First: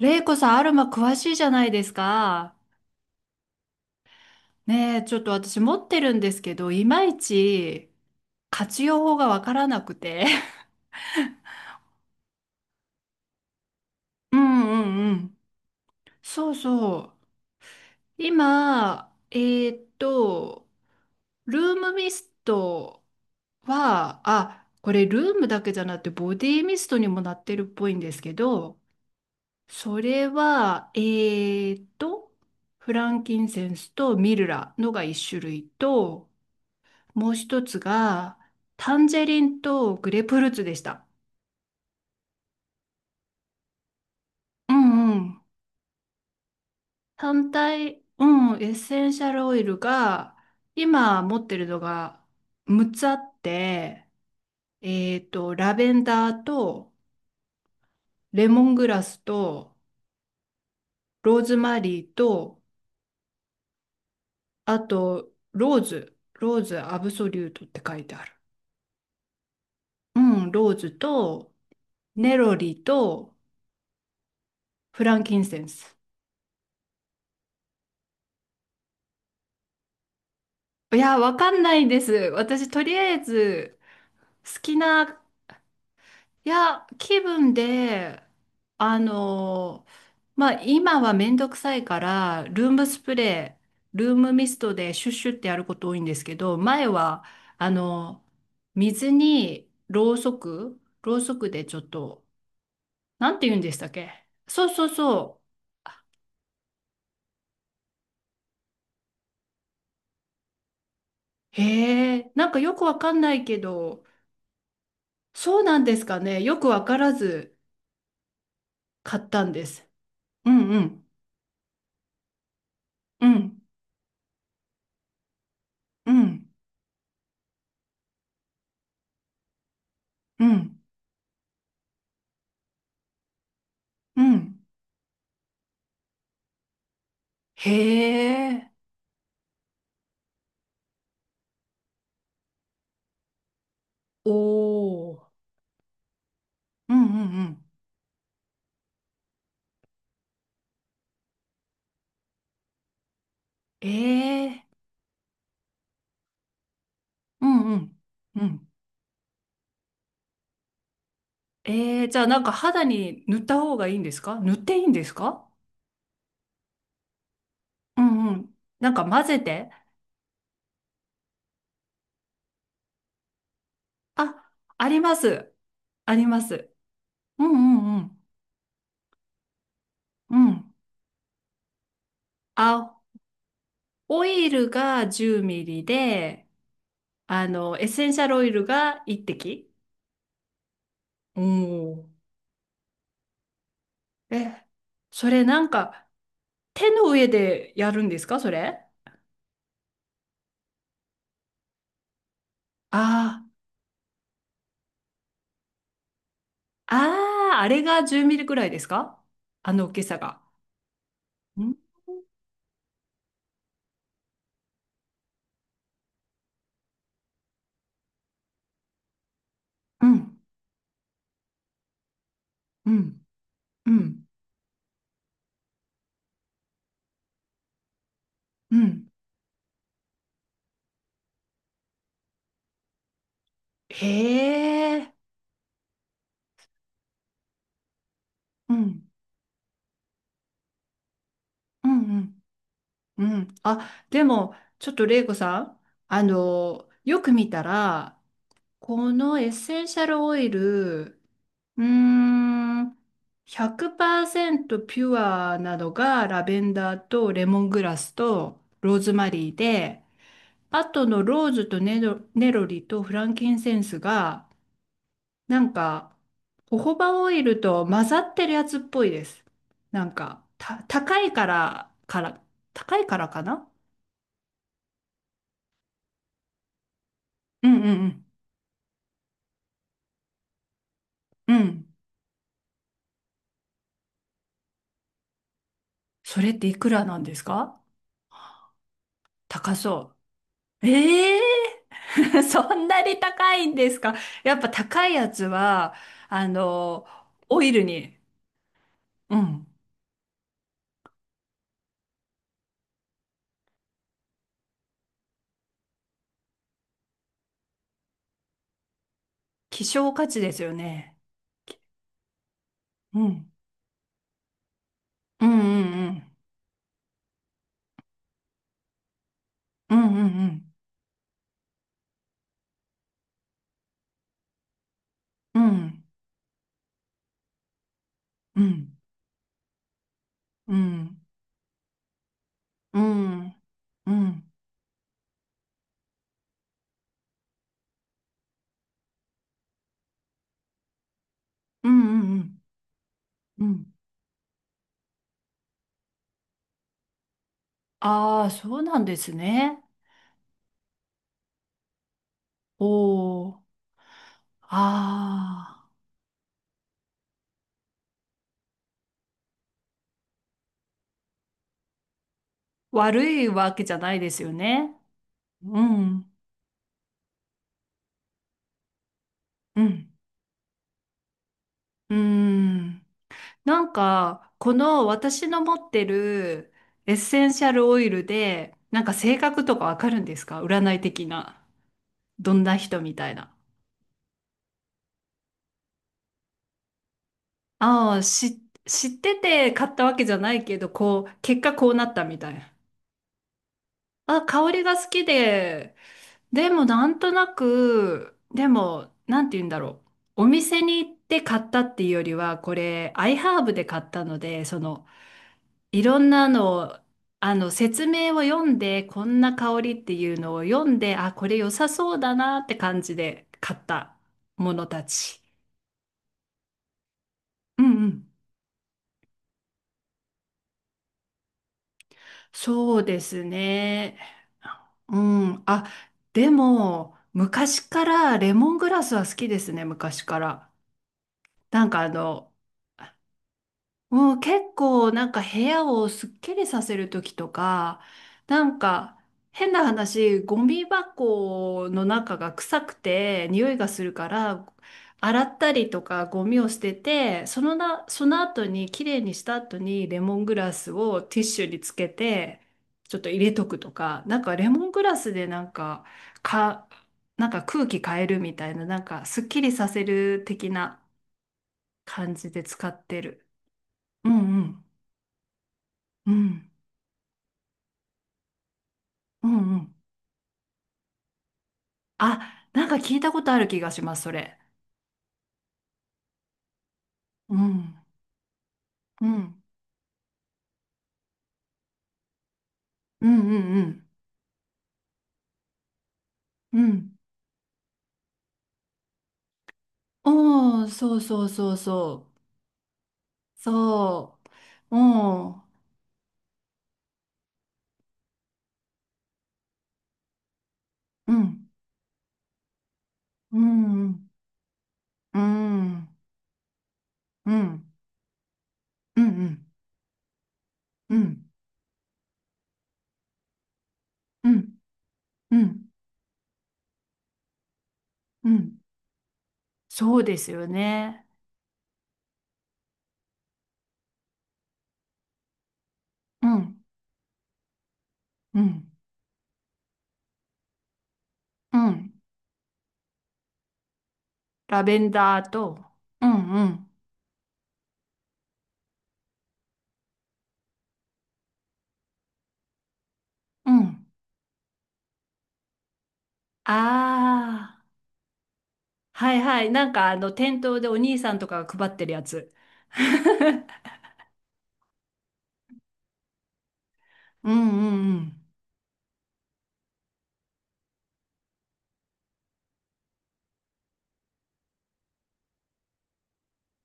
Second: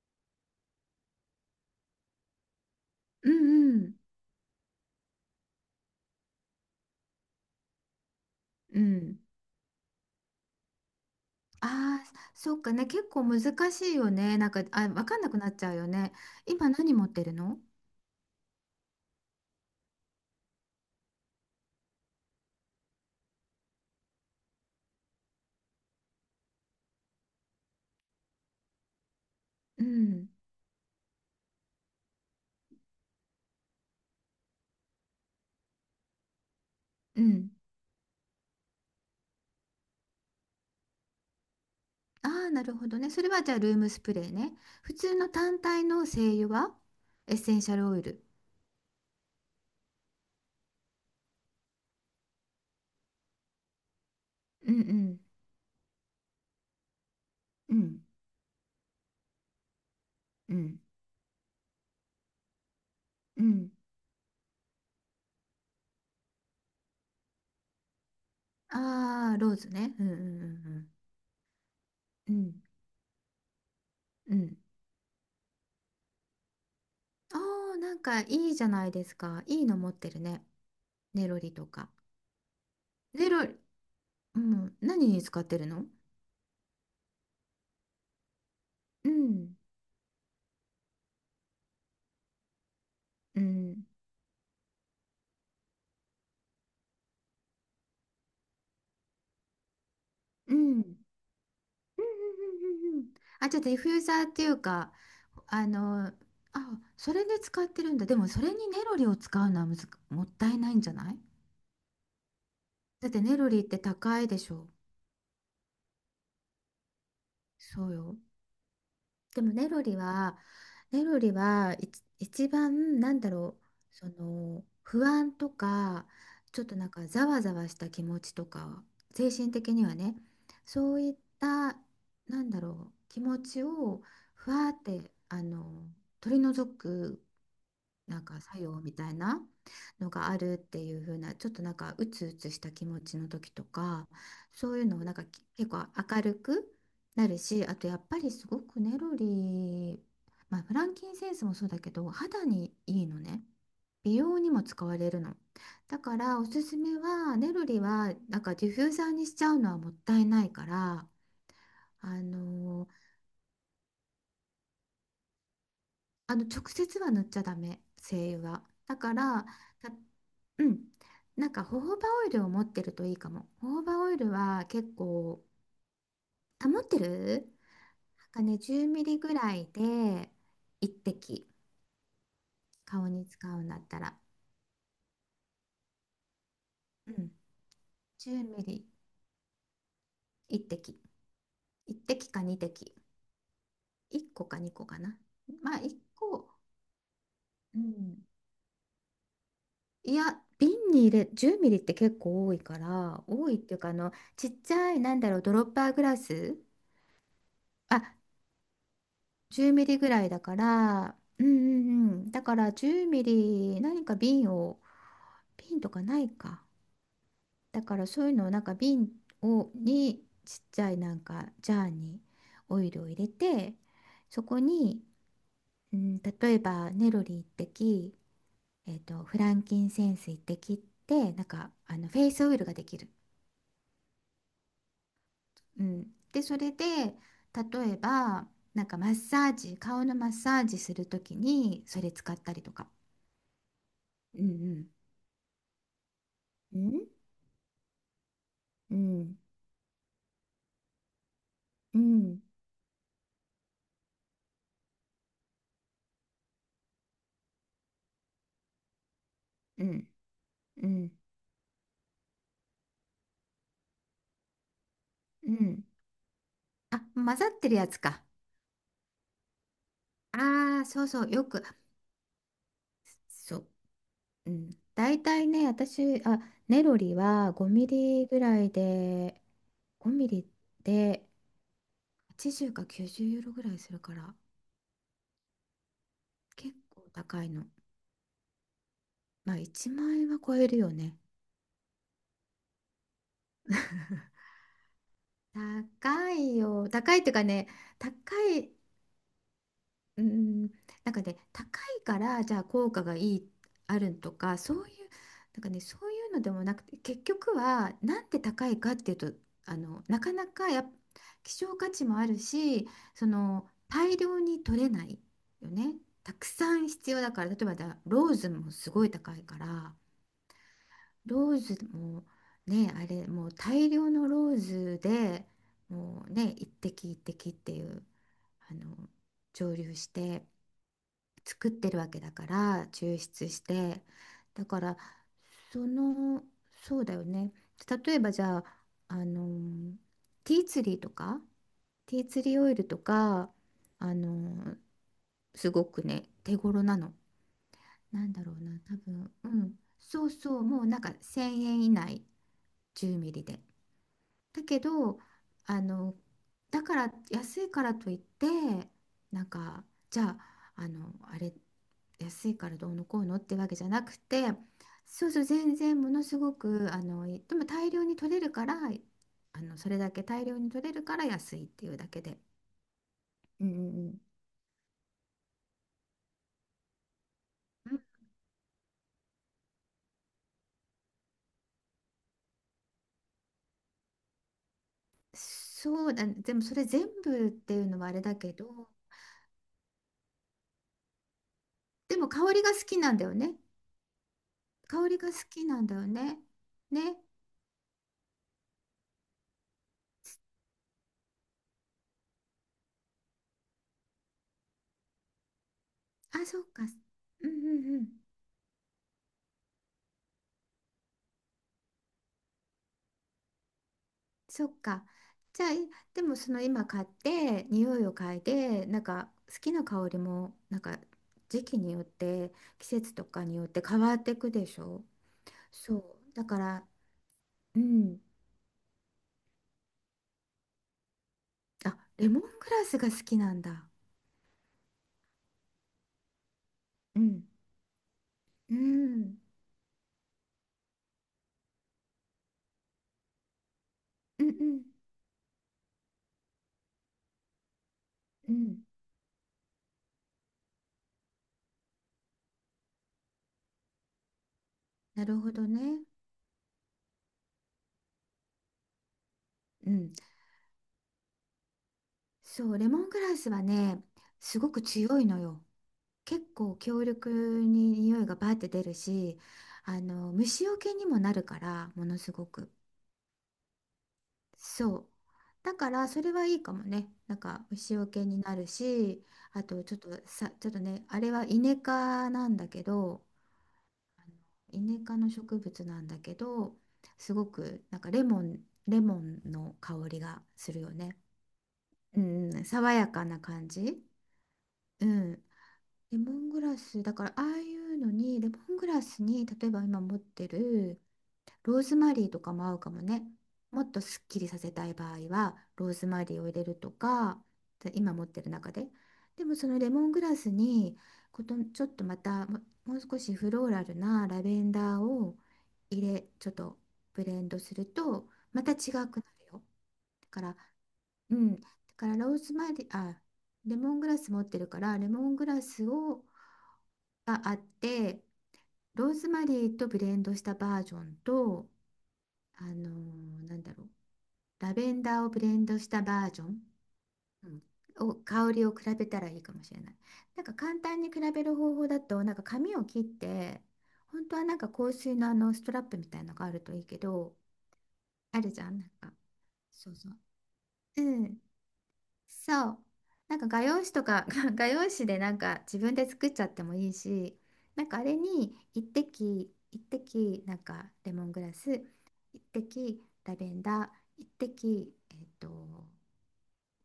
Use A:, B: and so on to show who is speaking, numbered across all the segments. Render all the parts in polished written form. A: レイコさん、アルマ詳しいじゃないですか。
B: うんうん。
A: ねえ、ちょっと私持ってるんですけど、いまいち
B: う
A: 活用法
B: ん。
A: がわからなくて。
B: ああー、そっかね。結構難しいよ
A: う
B: ね。なんか、
A: んう
B: わ
A: んう
B: かんな
A: ん。
B: くなっちゃうよね。
A: そう
B: 今何持っ
A: そ
B: てるの？
A: う。今、ルームミストは、あ、これルームだけじゃなくてボディミストにもなってるっぽいんですけど、
B: う
A: それ
B: ん。
A: は、フランキンセンスとミルラのが一種類と、
B: う
A: もう
B: ん。
A: 一つが、タンジェリンとグレープフルーツでした。
B: ああー、なるほどね。それはじゃあルームスプレーね。
A: う
B: 普
A: んう
B: 通の
A: ん。
B: 単体の精油はエッ
A: 単
B: センシャルオ
A: 体、
B: イル。
A: うん、エッセンシャルオイルが、今持ってるのが6つあって、
B: うんう
A: え
B: ん。
A: っと、ラベンダーと、
B: うん。
A: レモングラスと、
B: うん。
A: ローズマリーと、
B: うん。
A: あと、ローズ、ローズアブソリュートって書いてある。
B: ああー、ローズね。うんう
A: うん、ロー
B: ん
A: ズと、
B: う
A: ネ
B: んう
A: ロ
B: ん。
A: リと、
B: うん。うん。
A: フランキンセンス。
B: ああー、なんかいいじゃないですか。いいの持ってるね。
A: いや、
B: ネ
A: わ
B: ロ
A: か
B: リ
A: ん
B: と
A: ない
B: か。
A: です。私、とりあえ
B: ネロリ、
A: ず、
B: う
A: 好
B: ん。
A: き
B: 何
A: な、
B: に使ってるの？
A: いや、気分で、あ
B: うん。
A: の、まあ、今はめんどくさいから、ルームスプ
B: う
A: レ
B: ん。
A: ー、ルームミストでシュッシュってやること多いんですけど、前は、あの、水にろうそ
B: うん。う
A: く、
B: んう
A: ろうそくでちょっと、
B: んうん、
A: なんて
B: あ、
A: 言
B: じ
A: う
B: ゃ
A: ん
B: あ
A: で
B: ディ
A: した
B: フ
A: っ
B: ューザー
A: け。
B: っていう
A: そうそう
B: か、
A: そ
B: あの、あ、それで使ってるんだ。でもそれにネロリを使うのはむず、もったいないんじゃない？
A: う。へえ、なんかよくわ
B: だ
A: か
B: っ
A: ん
B: て
A: な
B: ネ
A: い
B: ロ
A: け
B: リって
A: ど、
B: 高いでしょ。
A: そうなんですかね。よくわからず
B: そうよ。
A: 買っ
B: で
A: たん
B: も
A: で
B: ネロ
A: す。
B: リは、
A: うんう
B: ネ
A: ん、
B: ロリは一番なん
A: う
B: だろ
A: ん、
B: う、その不安とか、
A: うん、
B: ちょっとなんかざわざわした気持ちとか、精神的にはね、
A: うん、
B: そういった、なんだろう、気持ちを
A: う
B: ふ
A: ん。
B: わーって、あの、取り除く
A: へ
B: なんか作
A: え、
B: 用みたいなのがあるっていう風な、ちょっとなんかうつうつした気持ちの時とか、
A: お
B: そういうのをなんか
A: ー、
B: 結構明るく
A: うんうん
B: なる
A: うん。
B: し、あとやっぱりすごくネロリー、まあ、フランキンセンスもそうだけど肌にいいのね。
A: え
B: 美容に
A: え、
B: も使われるの。だからおすすめは
A: う
B: ネロ
A: んう
B: リ
A: ん、
B: はなん
A: う
B: か
A: ん。
B: ディフューザーにしちゃうのはもったいないから。
A: ええ、じゃ
B: あ
A: あなんか肌
B: の
A: に塗った方がいいんですか、塗っていいんですか？
B: あの直接は塗っちゃダメ、
A: うんう
B: 精油
A: ん。
B: は。
A: なん
B: だ
A: か
B: か
A: 混ぜ
B: ら
A: て。
B: うん。なんか、ホホバオイルを持ってるといいかも。ホホバオイル
A: あ、
B: は
A: あ
B: 結
A: りま
B: 構、
A: す。ありま
B: あ、
A: す。
B: 持って
A: う
B: る？
A: んうん
B: なんかね、10ミリぐらいで
A: うん。うん。
B: 1滴、
A: あ、
B: 顔に使うんだったら。
A: オイルが10ミリで、
B: うん。
A: あの、エッセンシャルオ
B: 10
A: イ
B: ミ
A: ル
B: リ
A: が1滴。
B: 1滴。
A: おお。
B: 1滴か2滴。1個か
A: え、
B: 2個かな。
A: それなん
B: まあ、1
A: か
B: 個。
A: 手の上で
B: う
A: やるん
B: ん。
A: ですか、それ？
B: いや、瓶に入れ、10ミリって結構多いから、
A: ああ
B: 多い
A: ー。
B: っていうか、あの、ちっちゃい、なんだろう、ドロッパーグラス。
A: ああ、あれ
B: あ、
A: が10ミリくらいですか、あ
B: 10ミ
A: の大
B: リ
A: き
B: ぐ
A: さ
B: らいだ
A: が。
B: から、うんう
A: ん
B: んうん。だから10ミリ何か瓶を、瓶とかないか。だからそういうのをなんか
A: う
B: に
A: ん、
B: ちっちゃいなんかジャーにオ
A: う
B: イルを入
A: ん、
B: れて、
A: うん、
B: そこに、うん、例えばネロリ滴、
A: う
B: えっ
A: ん。
B: と、フランキンセンス一滴って、なんかあのフェイスオイルができる。
A: へえ、
B: うん、でそれで例えば
A: う
B: なんか
A: ん、
B: マッサージ、顔のマッサージするときに
A: う
B: そ
A: ん、
B: れ
A: う
B: 使っ
A: ん。
B: たりとか。
A: うん、あ、で
B: うん
A: も、
B: うん
A: ちょっと玲子さん、あ
B: う
A: の、
B: ん
A: よく見たら、
B: う
A: この
B: ん
A: エッセンシャルオイル、うー
B: うん
A: ん、100%ピュアなのがラベンダーとレモングラスとローズマリー
B: う
A: で、
B: ん、
A: あ
B: う
A: と
B: ん
A: のローズとネロ、ネロリとフランキンセンスが、
B: う
A: なん
B: ん、
A: か、ホホ
B: あ、
A: バオ
B: 混
A: イ
B: ざっ
A: ル
B: てる
A: と
B: やつ
A: 混ざ
B: か。
A: ってるやつっぽいです。なんか、
B: あ
A: た、
B: あ、そう
A: 高
B: そう、
A: い
B: よ
A: か
B: く、
A: ら、から、高いからか
B: そ
A: な。
B: う、うん。大体ね、私、あ、ネロリは
A: う
B: 5
A: ん
B: ミ
A: うん
B: リぐらいで、5ミリで
A: うん。うん。
B: 80か90ユーロぐらいするから、
A: それって
B: 結
A: いくら
B: 構
A: なんです
B: 高いの。
A: か？
B: まあ、
A: 高
B: 1
A: そ
B: 万円は超える
A: う。
B: よね。
A: ええー、そんなに高いんですか？やっぱ高いやつは、
B: 高
A: あ
B: いよ。
A: の、
B: 高いっていうか
A: オ
B: ね、
A: イル
B: 高
A: に。
B: い、
A: うん。
B: うん、なんかね、高いからじゃあ効果がいい、あるとか、そういう、なんかね、そういうのでもなくて、結局は、なんで高いかっていうと、あ
A: 希
B: の、
A: 少
B: な
A: 価
B: か
A: 値
B: な
A: です
B: か
A: よ
B: やっ、
A: ね。
B: 希少価値もあるし、
A: う
B: そ
A: ん。
B: の、大量に取れない
A: うんう
B: よね。
A: んう
B: た
A: ん。
B: くさん必要だから、例えばローズもすごい高いか
A: う
B: ら、
A: んうん
B: ローズもね、あれ、もう大量のローズで
A: うん。うん。
B: もうね、一滴一滴っていう、
A: う
B: あ
A: ん。
B: の、蒸留して
A: うん。
B: 作ってるわけだから、
A: う
B: 抽
A: ん。う
B: 出
A: ん
B: して。
A: うん。
B: だからその、そうだよね、例えばじゃあ、あの、ティーツリーとか
A: う
B: テ
A: ん
B: ィ
A: う
B: ーツリ
A: ん
B: ーオイルとか、
A: うん。うん。
B: あの、すごくね、手頃なの。なんだ
A: ああ、
B: ろう
A: そ
B: な、
A: う
B: 多
A: なんです
B: 分、うん、
A: ね。
B: そうそう、もうなんか1,000円以内、10ミリ
A: お
B: で。
A: お。
B: だけど、あ
A: ああ。
B: の、だから安いからといって、なんか、じゃあ、あの安いからどうのこ
A: 悪
B: うのっ
A: い
B: てわ
A: わ
B: け
A: け
B: じゃ
A: じゃ
B: な
A: な
B: く
A: いです
B: て。
A: よね。
B: そうそう、全
A: う
B: 然、もの
A: ん。
B: すごく、あの、でも大量に取れるから、あの
A: う
B: それ
A: ん。
B: だけ大量に取れるから安いっていうだ
A: う
B: けで。
A: ん。
B: うんうん
A: なん
B: うん。
A: か、この私の持ってるエッセンシャル
B: うん、
A: オイルで、なんか性格とかわかるんですか、占い的な。どんな人みたいな。
B: そうだね、でもそれ全部っていうのは
A: あ
B: あれ
A: あ、
B: だけ
A: し、
B: ど、
A: 知ってて買ったわけじゃないけど、こう、結果こうなっ
B: で
A: た
B: も
A: みた
B: 香
A: い
B: り
A: な。
B: が好きなんだよね。
A: あ、香りが
B: 香
A: 好
B: り
A: き
B: が好きなん
A: で、
B: だよね。
A: でもな
B: ね。
A: んとなく、でも、なんて言うんだろう。お店に行って買ったっていうよりは、これ、アイハーブで買ったので、その、いろん
B: あ、
A: な
B: そう
A: の
B: か。
A: を、
B: うん
A: あの、
B: うんう
A: 説
B: ん。
A: 明を読んで、こんな香りっていうのを読んで、あ、これ良さそうだなって感じで買った
B: そ
A: も
B: っ
A: のた
B: か。
A: ち。
B: じゃあ、でもその今買って、
A: うん
B: 匂
A: う
B: いを
A: ん。
B: 嗅いで、なんか好きな香りも、なんか時期によって、季
A: そう
B: 節
A: で
B: と
A: す
B: かによって変わ
A: ね。
B: っていくでしょ？
A: うん。あ、
B: そう。だ
A: で
B: から、
A: も、
B: う
A: 昔か
B: ん。
A: らレモングラスは好きですね、昔から。なん
B: あ、
A: かあ
B: レモン
A: の、
B: グラスが好きなんだ。
A: もう結構なんか部屋をすっきりさせる
B: う
A: 時
B: ん。
A: とか、な
B: う
A: んか
B: ん。
A: 変な話、ゴミ箱の中が臭くて匂いがするか
B: うんう
A: ら、
B: ん
A: 洗ったりとかゴミを捨てて、そのな、その
B: う
A: 後
B: ん。
A: に綺麗にした後にレモングラスをティッシュにつけて、ちょっと入れとくとか、なんかレモングラ
B: な
A: ス
B: る
A: で
B: ほ
A: な
B: ど
A: ん
B: ね。
A: か、か、なんか空気変えるみたいな、なんかすっきりさ
B: う
A: せ
B: ん。
A: る的な感じで
B: そう、
A: 使
B: レモ
A: っ
B: ン
A: て
B: グラ
A: る。
B: スはね、
A: うん
B: す
A: う
B: ごく
A: ん。
B: 強いのよ。
A: う
B: 結
A: ん。
B: 構強力に匂いがバーって出るし、
A: うんうん。
B: あの、虫除けにもなるからものすご
A: あ、
B: く、
A: なんか聞いたことある気がします、それ。
B: そう、だからそれはいいかもね、なん
A: う
B: か
A: ん。
B: 虫除けになるし。
A: うん。
B: あとちょっとさ、ちょっとね、あれはイネ科なんだけど、
A: うんうん
B: あの、イネ科の植物なんだけど、
A: うん。うん。
B: すごくなんかレモン、レモンの香りがする
A: おー、
B: よ
A: そ
B: ね。
A: うそうそう
B: う
A: そ
B: んうん、爽やかな
A: う。
B: 感じ。
A: そう。
B: うん、
A: おー。
B: レモングラス、だからああいうのに、レモングラスに、例えば今持ってる
A: うん。
B: ローズマリーとかも合うかもね。
A: う
B: もっと
A: んう
B: すっ
A: ん。
B: きりさせたい場合
A: う
B: は、ローズ
A: ん。
B: マリーを入れるとか、
A: うん
B: で今持ってる中で。
A: うんう
B: でも
A: ん。
B: そのレモングラスに、
A: うん
B: ちょっとまたも、もう少しフローラルなラベンダーを
A: うん。
B: ちょっとブレンドすると、
A: う
B: また違
A: ん。
B: くなるよ。
A: そう
B: だ
A: で
B: か
A: す
B: ら、
A: よね。
B: うん。だからローズマリー、あ、レモングラス持ってるから、レモングラス
A: うん。
B: があって、
A: うん。
B: ローズマリーとブレンドしたバージョンと、
A: うん。
B: なんだろう、ラ
A: ラ
B: ベ
A: ベ
B: ン
A: ン
B: ダーをブ
A: ダ
B: レ
A: ー
B: ン
A: と。
B: ドした
A: う
B: バ
A: ん
B: ージョン、
A: うん。
B: うん、を香りを比べたらいいかもしれない。なんか簡単に比べる方法だと、なんか紙を切って、
A: うん。
B: 本当はなんか香水のあのストラップみたいなのがある
A: あ
B: といいけど、
A: あ。
B: あるじゃん、なんか。
A: はいはい。な
B: そ
A: ん
B: う
A: か
B: そ
A: あ
B: う。
A: の店頭でお
B: う
A: 兄さん
B: ん。
A: とかが配ってるやつ。
B: そう。なんか画用紙 とか 画用紙でなんか自分で作っちゃってもいいし、
A: う
B: なんかあ
A: ん
B: れ
A: うん
B: に一滴一滴、なんかレモングラス、一滴ラベンダー、一滴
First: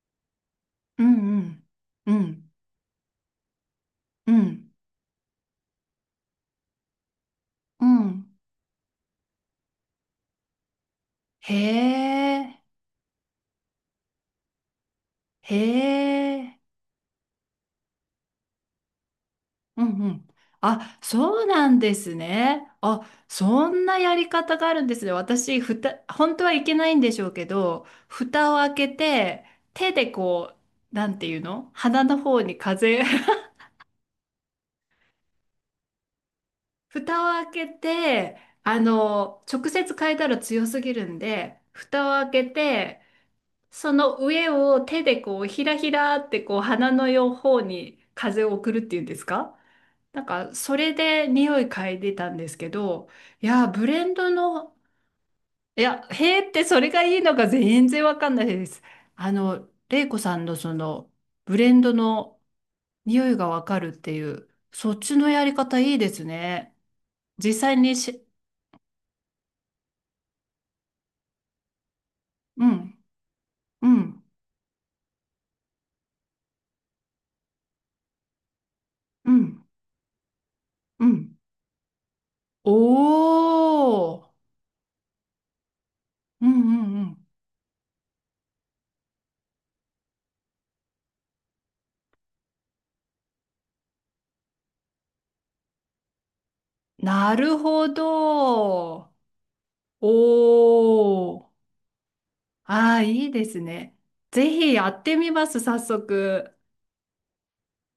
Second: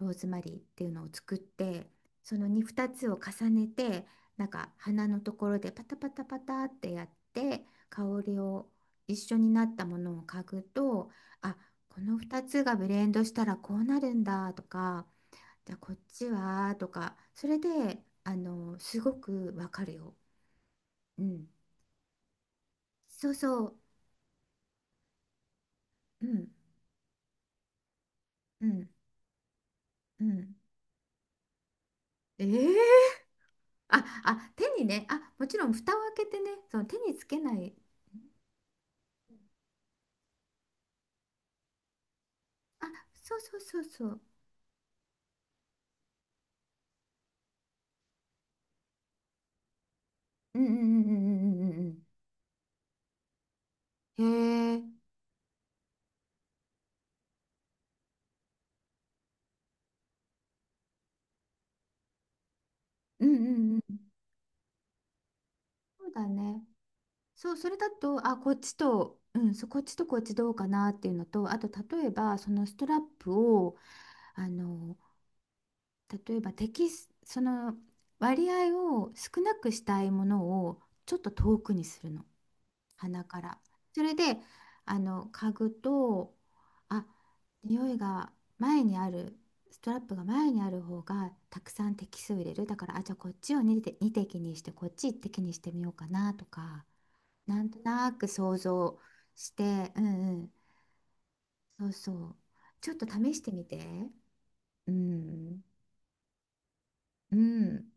B: ローズマリーっていう
A: う
B: のを作
A: ん。
B: っ
A: うん
B: て、
A: うん。う
B: その
A: ん
B: に2つを重ねて、
A: う
B: なん
A: ん。
B: か花のところでパタパタパタってやって香りを一緒になったものを嗅ぐと、
A: へ
B: あ、この2
A: え。
B: つがブレンドしたらこうなるんだとか。
A: へ
B: じゃあこっち
A: え。
B: はとか、それであのすごくわ
A: う
B: か
A: ん
B: る
A: う
B: よ。
A: ん。あ、
B: う
A: そう
B: ん、
A: なんですね。あ、
B: そうそ
A: そ
B: う、
A: んなやり方があるんですね。私、ふた、
B: う
A: 本当
B: ん
A: はいけないんでしょうけど、蓋を
B: う
A: 開け
B: ん
A: て、手で
B: う
A: こ
B: ん、
A: う、なんていうの、鼻の方に風。
B: ええ、ああ、手にね、あ、もちろん蓋を開けてね、その手に
A: 蓋
B: つけ
A: を開
B: な
A: け
B: い、
A: て、あの、直接変えたら強すぎるんで、蓋を開け
B: あ、
A: て、
B: そうそうそう
A: そ
B: そ
A: の
B: う、
A: 上を手でこう、ひらひらってこう、鼻の両方に風を送るっていうんですか、なんか、
B: うんうん
A: それ
B: うんう
A: で匂
B: ん
A: い
B: うんう
A: 嗅い
B: ん
A: でたんですけど、いや、ブレン
B: う
A: ドの、
B: ん、へえ、
A: いや、へーってそれがいいのか全然わかんないです。あの、玲子さんのその、ブレンドの匂
B: う
A: い
B: んう
A: がわか
B: ん
A: る
B: う
A: っ
B: ん、
A: ていう、そっちのやり方いいで
B: そう
A: す
B: だね、
A: ね。
B: そ
A: 実
B: う、それ
A: 際
B: だ
A: にし、
B: と、あ、こっちと、うん、そう、こっちとこっちどうかなっていうのと、あと例えばそ
A: う
B: のスト
A: ん。
B: ラップを、
A: うん、
B: あの、例えばテキスその割合を
A: う
B: 少な
A: ん、
B: くしたいものを
A: う
B: ちょっと
A: ん。
B: 遠くにするの、
A: お
B: 鼻から。それ
A: ー。
B: であの嗅ぐと、
A: うんうんう
B: あ、
A: ん。
B: 匂いが、前にあるストラップが前にある方がたくさん滴数を入れる。だから、あ、じゃあこっちを2滴、二滴にしてこっち1滴にしてみようかなとか、
A: なる
B: なんと
A: ほ
B: なく想像
A: ど。
B: して、うんうん、
A: おー。
B: そうそう、ちょ
A: あ
B: っ
A: あ、
B: と
A: いい
B: 試し
A: で
B: て
A: す
B: みて。
A: ね。ぜひや
B: う
A: ってみます、
B: ん
A: 早速。
B: うん